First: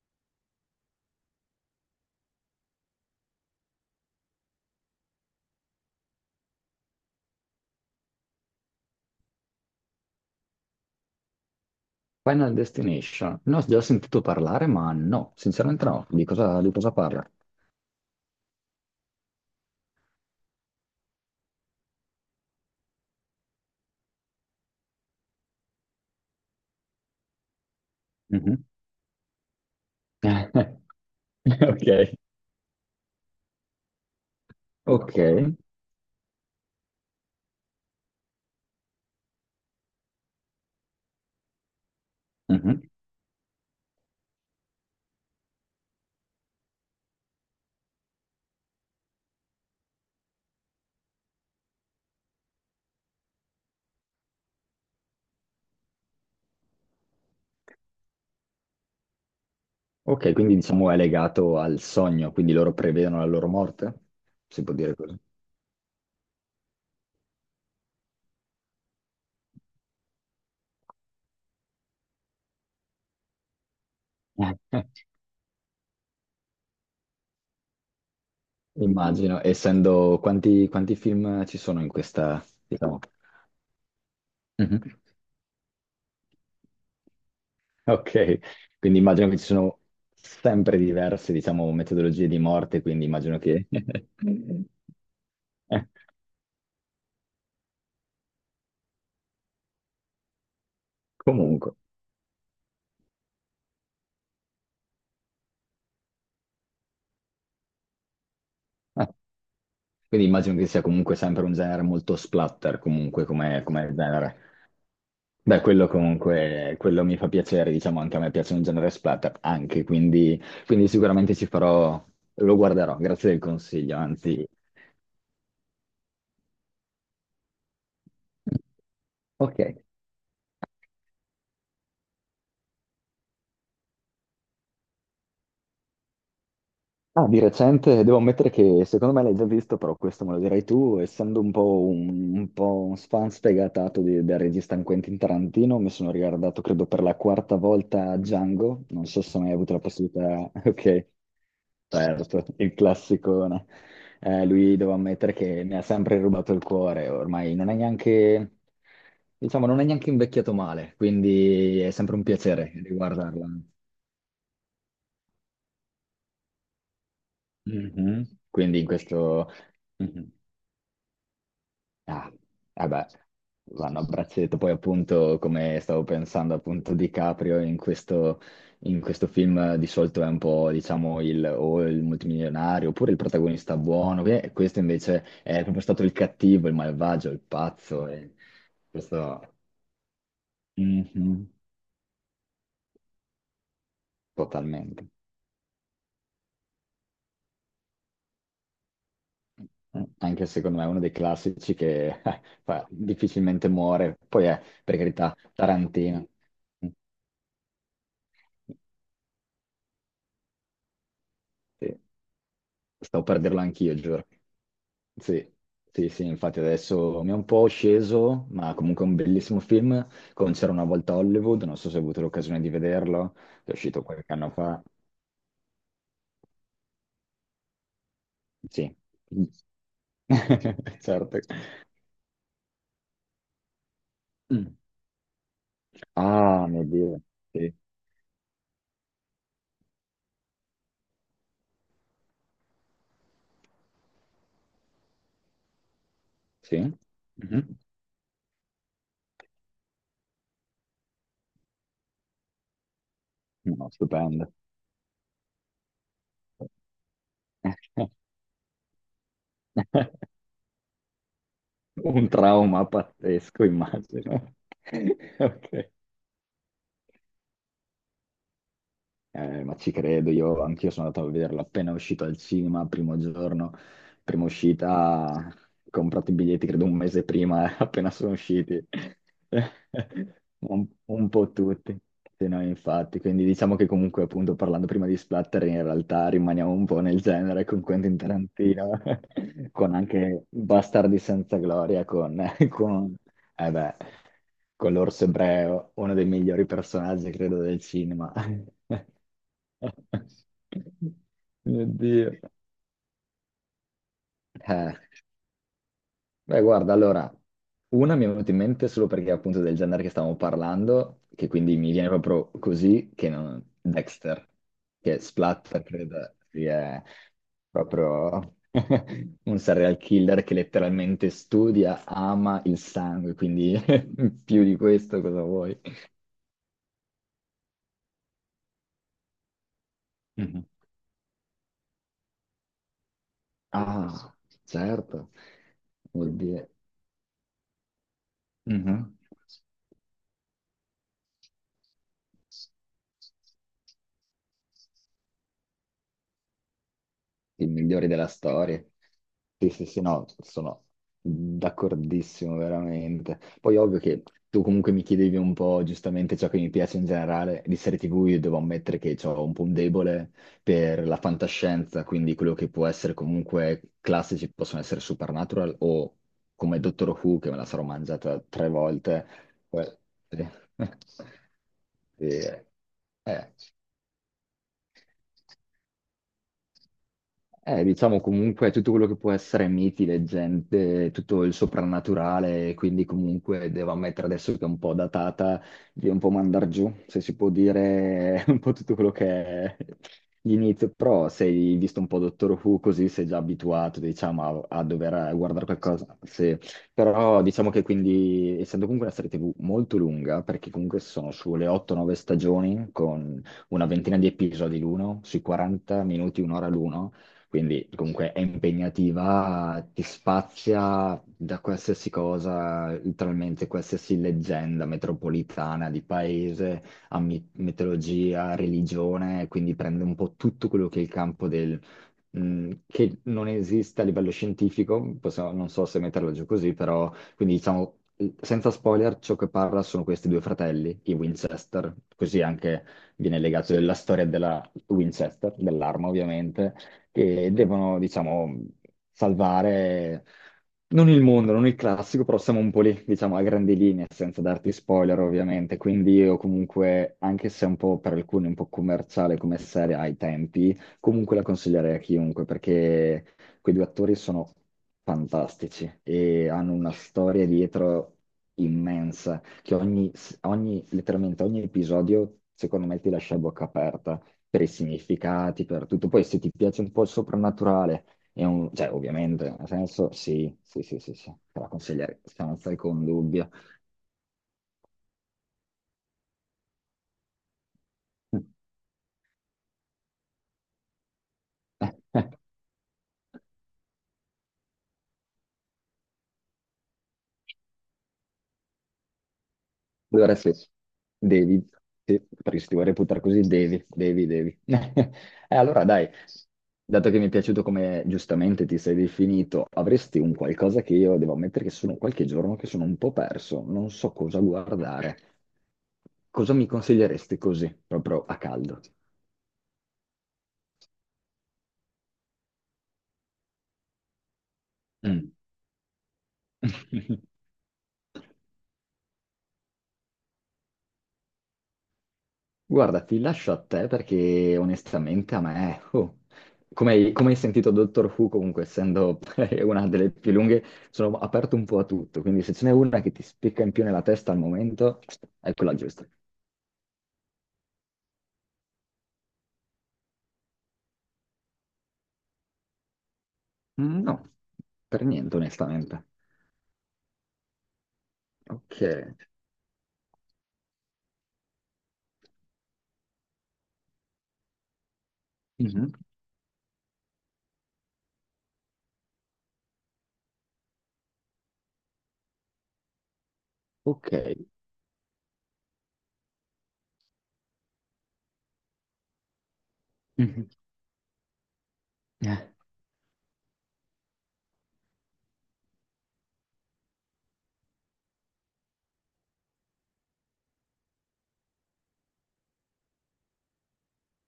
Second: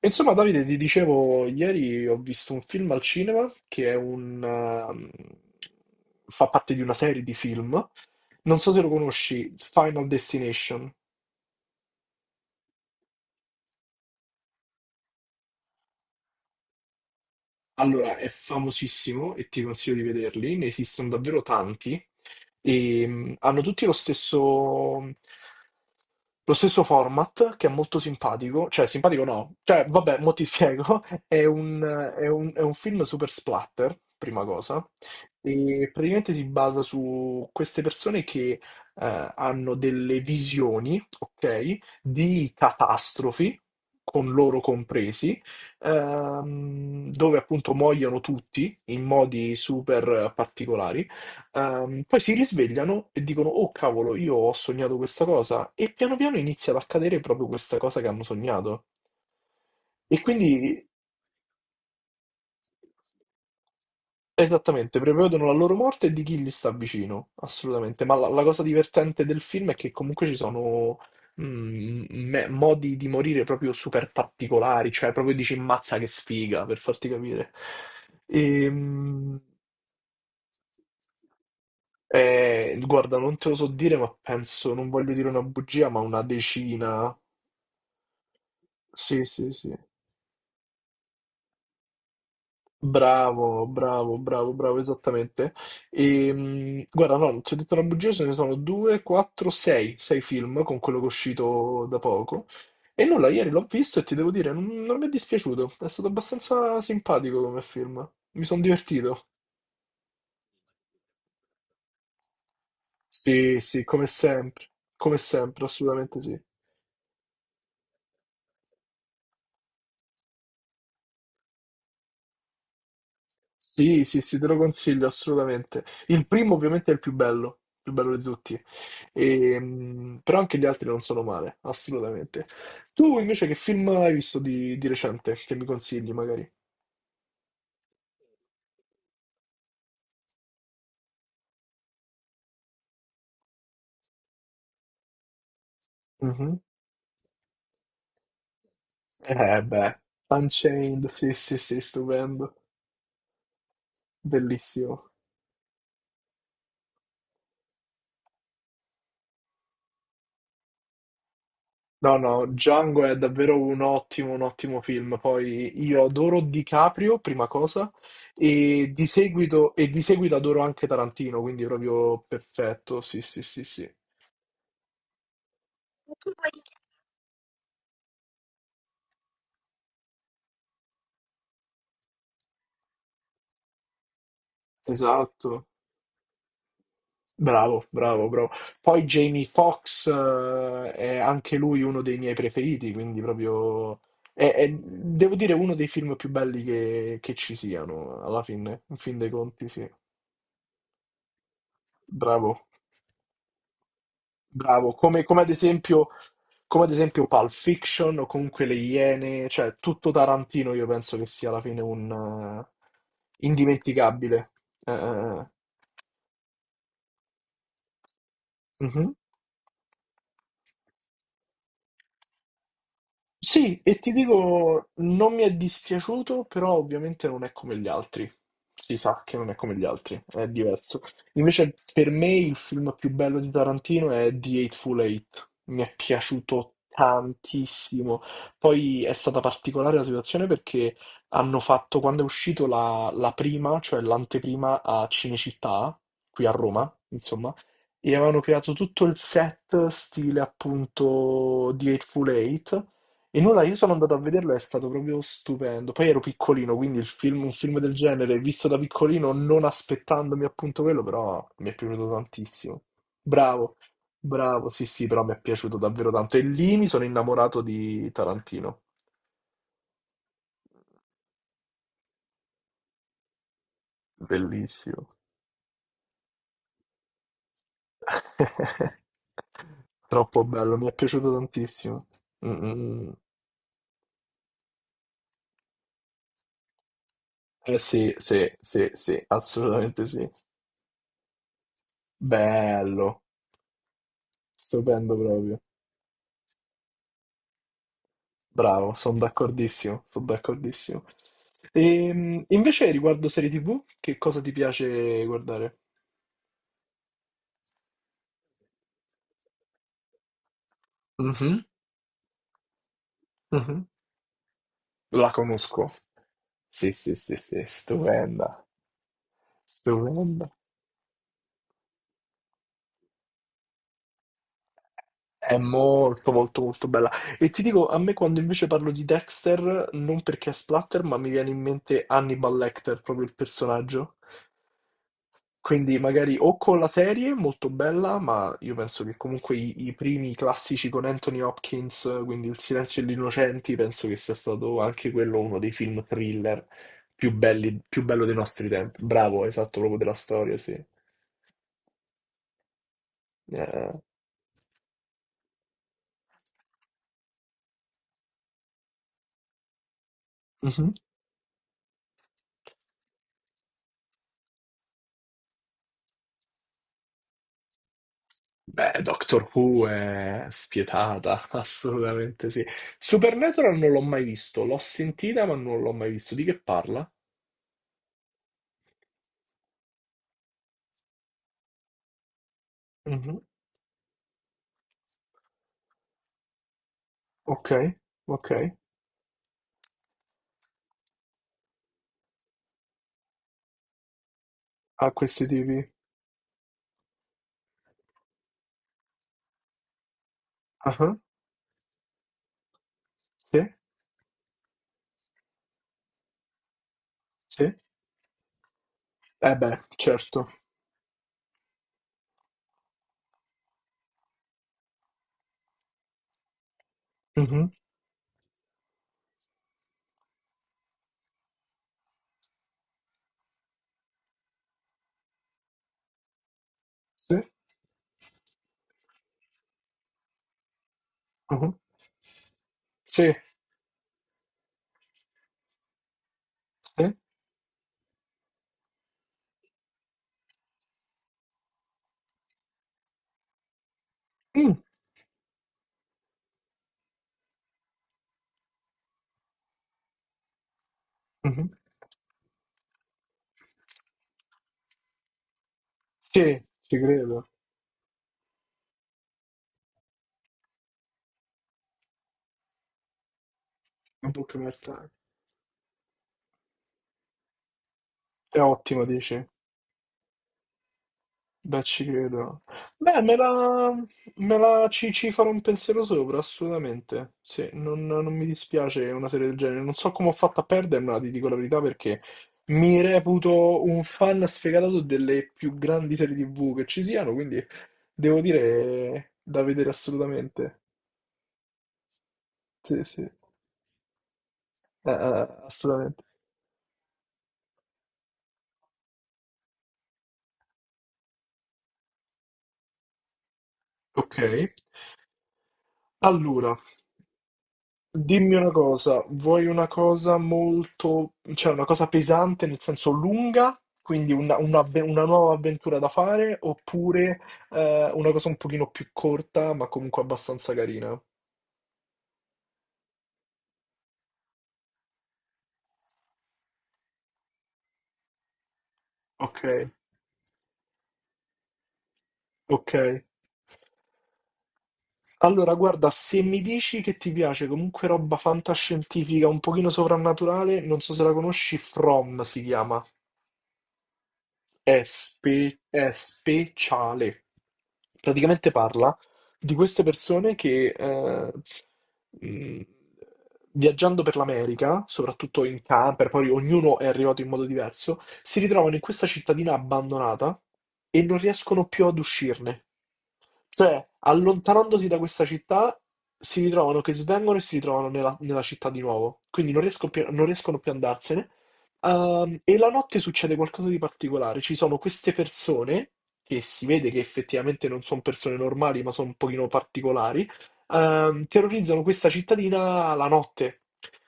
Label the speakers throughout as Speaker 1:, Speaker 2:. Speaker 1: Insomma, Davide, ti dicevo, ieri ho visto un film al cinema che è fa parte di una serie di film. Non so se lo conosci, Final Destination.
Speaker 2: Final Destination. Ne ho già sentito parlare, ma no, sinceramente no. Di cosa parla?
Speaker 1: Allora, è famosissimo e ti consiglio di vederli, ne esistono davvero tanti e hanno tutti lo stesso format che è molto
Speaker 2: Mhm.
Speaker 1: simpatico, cioè simpatico no, cioè vabbè, mo ti spiego, è un,
Speaker 2: Ok,
Speaker 1: è un film super splatter, prima cosa,
Speaker 2: ok.
Speaker 1: e praticamente si basa su queste persone che hanno delle visioni, ok, di
Speaker 2: Mhm.
Speaker 1: catastrofi, con loro compresi dove appunto muoiono tutti in modi super particolari. Poi si risvegliano e dicono: Oh cavolo, io ho sognato questa cosa. E piano piano inizia ad accadere proprio questa cosa che hanno sognato. E
Speaker 2: Ok, quindi
Speaker 1: quindi.
Speaker 2: diciamo è legato al sogno, quindi loro prevedono la loro morte? Si può dire
Speaker 1: Esattamente,
Speaker 2: così?
Speaker 1: prevedono la loro morte e di chi gli sta vicino, assolutamente. Ma la cosa divertente del film è che comunque ci sono modi di morire proprio super particolari, cioè proprio dici mazza che sfiga, per farti capire. Ehm,
Speaker 2: Immagino, essendo quanti, quanti film ci sono in questa, diciamo.
Speaker 1: Guarda, non te lo so dire, ma penso, non
Speaker 2: Mhm.
Speaker 1: voglio dire una bugia, ma una decina.
Speaker 2: Ok, quindi
Speaker 1: Sì,
Speaker 2: immagino che ci
Speaker 1: sì, sì.
Speaker 2: sono sempre diverse, diciamo, metodologie di morte, quindi immagino
Speaker 1: Bravo,
Speaker 2: che...
Speaker 1: bravo, bravo, bravo, esattamente. E, guarda, no, non ti ho detto una bugia, ce ne sono due, quattro, sei, sei film con quello che è
Speaker 2: Comunque.
Speaker 1: uscito da poco. E nulla, ieri l'ho visto e ti devo dire, non mi è dispiaciuto, è stato abbastanza simpatico come film. Mi sono divertito.
Speaker 2: Quindi immagino che sia comunque sempre un genere molto splatter, comunque
Speaker 1: Sì,
Speaker 2: come,
Speaker 1: sì,
Speaker 2: come genere.
Speaker 1: come
Speaker 2: Beh,
Speaker 1: sempre,
Speaker 2: quello
Speaker 1: assolutamente sì.
Speaker 2: comunque, quello mi fa piacere, diciamo, anche a me piace un genere splatter, anche, quindi, quindi sicuramente ci farò, lo guarderò, grazie del consiglio,
Speaker 1: Sì, sì, sì, te
Speaker 2: anzi.
Speaker 1: lo consiglio assolutamente. Il primo ovviamente è il più bello di tutti. E,
Speaker 2: Ok.
Speaker 1: però anche gli altri non sono male, assolutamente. Tu invece che film hai visto di recente che mi consigli magari?
Speaker 2: Ah, di recente devo ammettere che secondo me l'hai già visto, però questo me lo direi tu, essendo un po' un fan sfegatato del regista Quentin Tarantino, mi sono
Speaker 1: Mhm.
Speaker 2: riguardato credo per la quarta volta Django, non so se hai mai
Speaker 1: Eh
Speaker 2: avuto la
Speaker 1: beh,
Speaker 2: possibilità,
Speaker 1: Unchained,
Speaker 2: ok,
Speaker 1: sì, sì, sì,
Speaker 2: certo,
Speaker 1: stupendo,
Speaker 2: il classicone. Lui devo
Speaker 1: bellissimo.
Speaker 2: ammettere che mi ha sempre rubato il cuore, ormai non è neanche, diciamo, non è neanche invecchiato male, quindi è sempre
Speaker 1: No,
Speaker 2: un
Speaker 1: no,
Speaker 2: piacere
Speaker 1: Django è
Speaker 2: riguardarla.
Speaker 1: davvero un ottimo film. Poi io adoro DiCaprio, prima cosa,
Speaker 2: Mhm. Quindi in
Speaker 1: e di
Speaker 2: questo...
Speaker 1: seguito, e di
Speaker 2: Mhm.
Speaker 1: seguito adoro anche Tarantino, quindi proprio
Speaker 2: Ah, eh
Speaker 1: perfetto.
Speaker 2: beh,
Speaker 1: Sì, sì, sì, sì.
Speaker 2: vanno a braccetto. Poi appunto, come stavo pensando appunto di Caprio in questo film di solito è un po', diciamo, il, o il multimilionario oppure il protagonista buono. Questo invece è
Speaker 1: Esatto.
Speaker 2: proprio stato il cattivo, il malvagio, il
Speaker 1: Bravo,
Speaker 2: pazzo.
Speaker 1: bravo,
Speaker 2: E
Speaker 1: bravo. Poi Jamie
Speaker 2: questo...
Speaker 1: Foxx è
Speaker 2: Mhm,
Speaker 1: anche lui uno dei miei preferiti, quindi proprio...
Speaker 2: totalmente.
Speaker 1: Devo dire, uno dei film più belli che ci siano, alla fine, in fin dei conti, sì.
Speaker 2: Anche secondo me è uno dei classici che
Speaker 1: Bravo,
Speaker 2: difficilmente muore. Poi è,
Speaker 1: bravo.
Speaker 2: per
Speaker 1: Come,
Speaker 2: carità,
Speaker 1: come ad esempio...
Speaker 2: Tarantino.
Speaker 1: come ad esempio Pulp Fiction o comunque Le Iene, cioè tutto Tarantino io penso che sia alla fine
Speaker 2: Sì.
Speaker 1: un
Speaker 2: Stavo per dirlo anch'io, giuro.
Speaker 1: indimenticabile. Eh, eh, eh.
Speaker 2: Sì, sì, sì, infatti adesso mi è un po' sceso, ma comunque è
Speaker 1: Mhm.
Speaker 2: un bellissimo film, con C'era una volta a Hollywood, non so se hai avuto l'occasione di vederlo, che è
Speaker 1: Sì, e
Speaker 2: uscito
Speaker 1: ti
Speaker 2: qualche anno fa.
Speaker 1: dico, non mi è dispiaciuto, però ovviamente non è come gli altri.
Speaker 2: Sì,
Speaker 1: Si sa che non è come gli altri, è diverso.
Speaker 2: certo.
Speaker 1: Invece per me il film più bello di Tarantino è The
Speaker 2: Mm.
Speaker 1: Eightful Eight. Mi è
Speaker 2: Ah,
Speaker 1: piaciuto
Speaker 2: mio Dio, sì,
Speaker 1: tantissimo. Poi è stata particolare la situazione perché hanno fatto, quando è uscito la prima, cioè l'anteprima a Cinecittà, qui a
Speaker 2: sì.
Speaker 1: Roma, insomma,
Speaker 2: Mhm.
Speaker 1: e avevano creato tutto il set stile appunto The Eightful Eight e nulla, io
Speaker 2: No,
Speaker 1: sono andato a
Speaker 2: stupendo.
Speaker 1: vederlo, è stato proprio stupendo. Poi ero piccolino, quindi un film del genere, visto da piccolino, non aspettandomi appunto quello, però mi è piaciuto
Speaker 2: Un
Speaker 1: tantissimo.
Speaker 2: trauma pazzesco,
Speaker 1: Bravo,
Speaker 2: immagino.
Speaker 1: bravo, sì, sì, però mi è piaciuto
Speaker 2: Ok.
Speaker 1: davvero tanto. E lì mi sono innamorato di Tarantino.
Speaker 2: Ma ci credo, io anch'io sono andato a vederlo appena uscito al cinema, primo giorno, prima
Speaker 1: Bellissimo.
Speaker 2: uscita, ho comprato i biglietti credo un mese prima, appena sono usciti,
Speaker 1: Troppo bello, mi è
Speaker 2: un
Speaker 1: piaciuto
Speaker 2: po' tutti.
Speaker 1: tantissimo.
Speaker 2: Sì,
Speaker 1: Mm,
Speaker 2: no,
Speaker 1: mm, mm.
Speaker 2: infatti, quindi diciamo che comunque appunto parlando prima di splatter in realtà rimaniamo un po' nel genere
Speaker 1: Eh
Speaker 2: con
Speaker 1: sì,
Speaker 2: Quentin
Speaker 1: sì, sì,
Speaker 2: Tarantino,
Speaker 1: sì,
Speaker 2: con
Speaker 1: assolutamente sì.
Speaker 2: anche Bastardi senza gloria, con, con
Speaker 1: Bello,
Speaker 2: eh beh, con
Speaker 1: stupendo
Speaker 2: l'orso
Speaker 1: proprio.
Speaker 2: ebreo, uno dei migliori personaggi, credo, del cinema.
Speaker 1: Bravo, sono d'accordissimo, sono d'accordissimo.
Speaker 2: Mio Dio.
Speaker 1: E, invece riguardo serie TV, che cosa ti
Speaker 2: Eh,
Speaker 1: piace guardare?
Speaker 2: beh, guarda, allora, una mi è venuta in mente solo perché appunto del genere che stavamo parlando, che
Speaker 1: Mhm,
Speaker 2: quindi mi viene proprio così, che non...
Speaker 1: mhm.
Speaker 2: Dexter, che
Speaker 1: La
Speaker 2: splatter,
Speaker 1: conosco.
Speaker 2: credo,
Speaker 1: Sì,
Speaker 2: sia
Speaker 1: sì, sì, sì,
Speaker 2: proprio
Speaker 1: stupenda,
Speaker 2: un serial killer
Speaker 1: stupenda.
Speaker 2: che letteralmente studia, ama il sangue, quindi più di questo cosa
Speaker 1: È
Speaker 2: vuoi?
Speaker 1: molto, molto, molto bella. E ti dico, a me quando invece parlo di Dexter, non perché è splatter, ma mi viene in mente Hannibal Lecter, proprio il personaggio.
Speaker 2: Ah, certo,
Speaker 1: Quindi
Speaker 2: vuol
Speaker 1: magari o
Speaker 2: dire...
Speaker 1: con la serie, molto bella, ma io penso che
Speaker 2: Mhm.
Speaker 1: comunque i primi classici con Anthony Hopkins, quindi Il silenzio degli innocenti, penso che sia stato anche quello uno dei film thriller più
Speaker 2: I
Speaker 1: belli, più
Speaker 2: migliori
Speaker 1: bello
Speaker 2: della
Speaker 1: dei nostri
Speaker 2: storia.
Speaker 1: tempi. Bravo,
Speaker 2: Sì,
Speaker 1: esatto,
Speaker 2: sì,
Speaker 1: proprio
Speaker 2: sì,
Speaker 1: della
Speaker 2: no,
Speaker 1: storia, sì.
Speaker 2: sono d'accordissimo, veramente. Poi
Speaker 1: Eh,
Speaker 2: ovvio che tu comunque mi chiedevi un po' giustamente ciò che mi piace in generale di serie TV, io devo ammettere che ho un po' un debole
Speaker 1: mhm.
Speaker 2: per la fantascienza, quindi quello che può essere comunque classici possono essere Supernatural o come Doctor Who, che me la sarò mangiata tre
Speaker 1: Beh,
Speaker 2: volte.
Speaker 1: Doctor Who
Speaker 2: Que-
Speaker 1: è
Speaker 2: sì.
Speaker 1: spietata,
Speaker 2: Sì,
Speaker 1: assolutamente sì.
Speaker 2: eh.
Speaker 1: Supernatural non l'ho mai visto, l'ho sentita ma non l'ho mai visto. Di che parla?
Speaker 2: Diciamo comunque tutto quello che può essere miti, leggende, tutto il soprannaturale, quindi
Speaker 1: Mhm.
Speaker 2: comunque devo ammettere adesso che è un po' datata, di un po' mandar giù, se si può
Speaker 1: Ok,
Speaker 2: dire
Speaker 1: ok.
Speaker 2: un po' tutto quello che è l'inizio, però sei visto un po' Dottor Who così sei già abituato, diciamo, a, a
Speaker 1: A
Speaker 2: dover
Speaker 1: questi
Speaker 2: guardare
Speaker 1: tipi.
Speaker 2: qualcosa, sì. Però diciamo che quindi, essendo comunque una serie TV molto lunga, perché comunque sono sulle 8-9 stagioni, con
Speaker 1: Sì,
Speaker 2: una ventina di episodi l'uno, sui 40 minuti, un'ora l'uno,
Speaker 1: sì.
Speaker 2: quindi comunque è
Speaker 1: Eh beh,
Speaker 2: impegnativa, ti
Speaker 1: certo.
Speaker 2: spazia da qualsiasi cosa, letteralmente qualsiasi leggenda metropolitana di paese a mi-
Speaker 1: Mh-mh.
Speaker 2: mitologia, religione, quindi prende un po' tutto quello che è il campo del che non esiste a livello scientifico, non so se metterla giù così, però
Speaker 1: Sì,
Speaker 2: quindi diciamo, senza spoiler, ciò che parla sono questi due fratelli, i
Speaker 1: mh-mh.
Speaker 2: Winchester, così anche
Speaker 1: Sì,
Speaker 2: viene legato alla storia della Winchester, dell'arma ovviamente,
Speaker 1: sì.
Speaker 2: che devono, diciamo, salvare... Non il mondo, non il classico, però siamo un po' lì, diciamo, a grandi linee, senza darti
Speaker 1: Mh,
Speaker 2: spoiler ovviamente, quindi io comunque, anche se è un po' per alcuni un po' commerciale come serie ai tempi, comunque la
Speaker 1: mh-mh.
Speaker 2: consiglierei a chiunque perché quei due attori sono fantastici e
Speaker 1: Sì,
Speaker 2: hanno una
Speaker 1: ci
Speaker 2: storia
Speaker 1: credo.
Speaker 2: dietro immensa, che ogni, letteralmente ogni episodio secondo me ti lascia a bocca aperta
Speaker 1: Un
Speaker 2: per i
Speaker 1: documentar
Speaker 2: significati, per tutto. Poi se ti piace un po' il soprannaturale, è
Speaker 1: È
Speaker 2: cioè
Speaker 1: ottimo dici?
Speaker 2: ovviamente, nel senso sì, sì, sì, sì, sì, te la
Speaker 1: Beh, ci
Speaker 2: consiglierei
Speaker 1: credo.
Speaker 2: senza alcun
Speaker 1: Beh, me
Speaker 2: dubbio.
Speaker 1: la me la ci farò un pensiero sopra, assolutamente. Sì, non mi dispiace una serie del genere. Non so come ho fatto a perdermela, ti dico la verità, perché mi reputo un fan sfegatato delle più grandi serie TV che ci siano, quindi devo dire da vedere
Speaker 2: Allora sì,
Speaker 1: assolutamente.
Speaker 2: devi, sì, perché se ti vuoi
Speaker 1: Sì,
Speaker 2: reputare
Speaker 1: sì,
Speaker 2: così devi, devi, devi. E allora dai,
Speaker 1: assolutamente.
Speaker 2: dato che mi è piaciuto come giustamente ti sei definito, avresti un qualcosa che io devo ammettere che sono qualche giorno che sono un po' perso, non so
Speaker 1: Ok,
Speaker 2: cosa guardare. Cosa mi
Speaker 1: allora,
Speaker 2: consiglieresti così, proprio a
Speaker 1: dimmi una
Speaker 2: caldo?
Speaker 1: cosa, vuoi una cosa molto, cioè una cosa pesante nel senso lunga, quindi una
Speaker 2: Mm.
Speaker 1: nuova avventura da fare, oppure una cosa un pochino più corta, ma comunque abbastanza carina?
Speaker 2: Guarda, ti lascio a te perché onestamente a me, oh, come hai, come hai sentito Doctor Who, comunque essendo una
Speaker 1: Ok,
Speaker 2: delle più lunghe, sono aperto un po' a tutto, quindi se ce n'è
Speaker 1: ok.
Speaker 2: una che ti spicca in più nella testa al momento, è
Speaker 1: Allora,
Speaker 2: quella giusta.
Speaker 1: guarda, se mi dici che ti piace comunque roba fantascientifica, un pochino soprannaturale, non so se la conosci, From si chiama.
Speaker 2: Mm, no, per niente onestamente.
Speaker 1: È speciale. Praticamente
Speaker 2: Ok.
Speaker 1: parla di queste persone che mh, viaggiando per l'America, soprattutto in
Speaker 2: Mhm.
Speaker 1: camper, poi ognuno è arrivato in modo diverso, si ritrovano in questa cittadina abbandonata e non riescono più ad uscirne. Cioè,
Speaker 2: Ok.
Speaker 1: allontanandosi da questa città, si ritrovano che svengono e si ritrovano nella città di nuovo. Quindi non
Speaker 2: Mhm.
Speaker 1: riescono più ad andarsene.
Speaker 2: Eh,
Speaker 1: E la notte succede qualcosa di particolare. Ci sono queste persone, che si vede che effettivamente non sono persone normali, ma sono un pochino particolari, terrorizzano questa cittadina la notte.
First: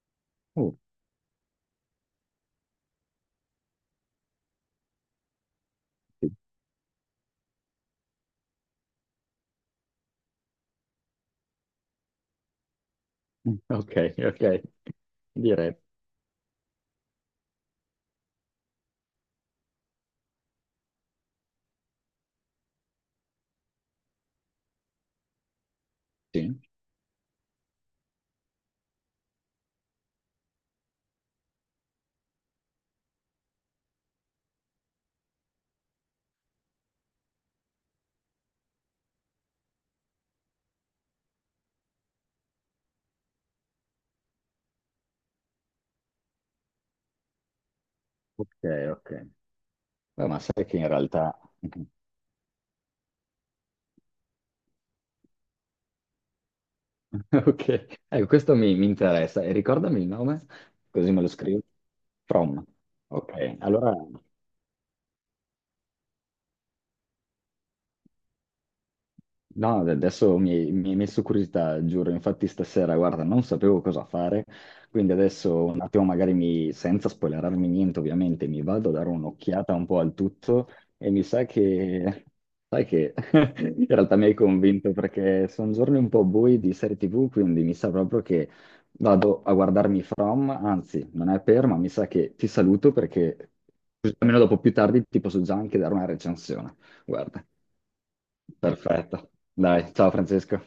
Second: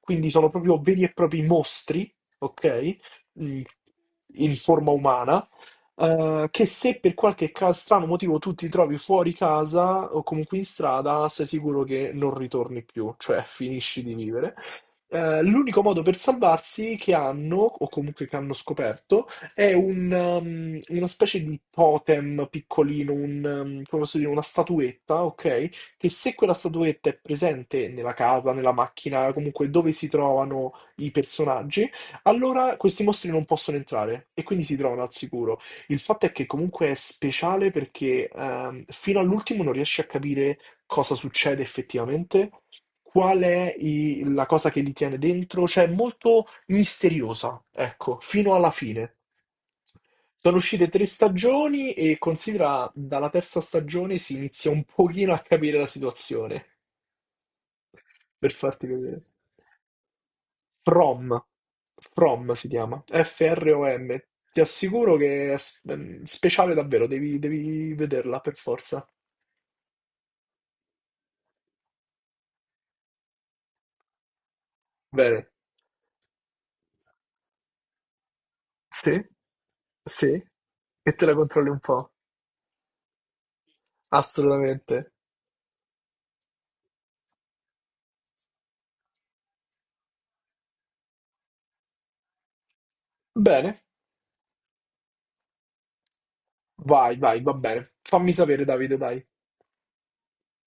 Speaker 1: Quindi sono
Speaker 2: oh,
Speaker 1: proprio veri e propri mostri, ok? Mm, In forma umana
Speaker 2: sì.
Speaker 1: che se per qualche strano motivo tu ti trovi fuori casa o comunque in strada, sei sicuro che non ritorni più, cioè
Speaker 2: Mm, ok,
Speaker 1: finisci di vivere.
Speaker 2: ok. Direi
Speaker 1: L'unico modo per salvarsi che hanno, o comunque che hanno scoperto, è una specie di totem piccolino, come posso dire, una statuetta, ok? Che se quella
Speaker 2: sì.
Speaker 1: statuetta è presente nella casa, nella macchina, comunque dove si trovano i personaggi, allora questi mostri non possono entrare e quindi si trovano al sicuro. Il fatto è che comunque è speciale perché fino all'ultimo non riesci a capire cosa succede effettivamente, qual è la cosa che li tiene dentro, cioè è molto misteriosa, ecco, fino
Speaker 2: Ok,
Speaker 1: alla
Speaker 2: ok.
Speaker 1: fine.
Speaker 2: Beh, ma
Speaker 1: Sono
Speaker 2: sai che
Speaker 1: uscite
Speaker 2: in
Speaker 1: tre
Speaker 2: realtà...
Speaker 1: stagioni e considera dalla terza stagione si inizia un pochino a capire la situazione,
Speaker 2: Ok, ecco,
Speaker 1: per
Speaker 2: questo mi,
Speaker 1: farti
Speaker 2: mi
Speaker 1: vedere.
Speaker 2: interessa. E ricordami il nome, così me lo
Speaker 1: From,
Speaker 2: scrivo.
Speaker 1: From
Speaker 2: From.
Speaker 1: si chiama,
Speaker 2: Ok, allora.
Speaker 1: From. Ti assicuro che speciale davvero, devi, devi vederla per forza.
Speaker 2: No, adesso mi hai messo curiosità, giuro. Infatti stasera, guarda, non sapevo cosa fare, quindi
Speaker 1: Bene.
Speaker 2: adesso un attimo magari mi, senza spoilerarmi niente, ovviamente, mi vado a dare
Speaker 1: Sì,
Speaker 2: un'occhiata un po' al
Speaker 1: sì.
Speaker 2: tutto e
Speaker 1: E
Speaker 2: mi
Speaker 1: te la
Speaker 2: sa
Speaker 1: controlli un po'.
Speaker 2: che, sai che in realtà mi hai convinto
Speaker 1: Assolutamente.
Speaker 2: perché sono giorni un po' bui di serie TV, quindi mi sa proprio che vado a guardarmi From, anzi, non è per, ma mi sa che ti saluto perché
Speaker 1: Bene.
Speaker 2: così almeno dopo più tardi ti posso già anche dare una recensione.
Speaker 1: Vai, vai,
Speaker 2: Guarda.
Speaker 1: va bene. Fammi sapere, Davide, dai.
Speaker 2: Perfetto. Dai, ciao Francesco.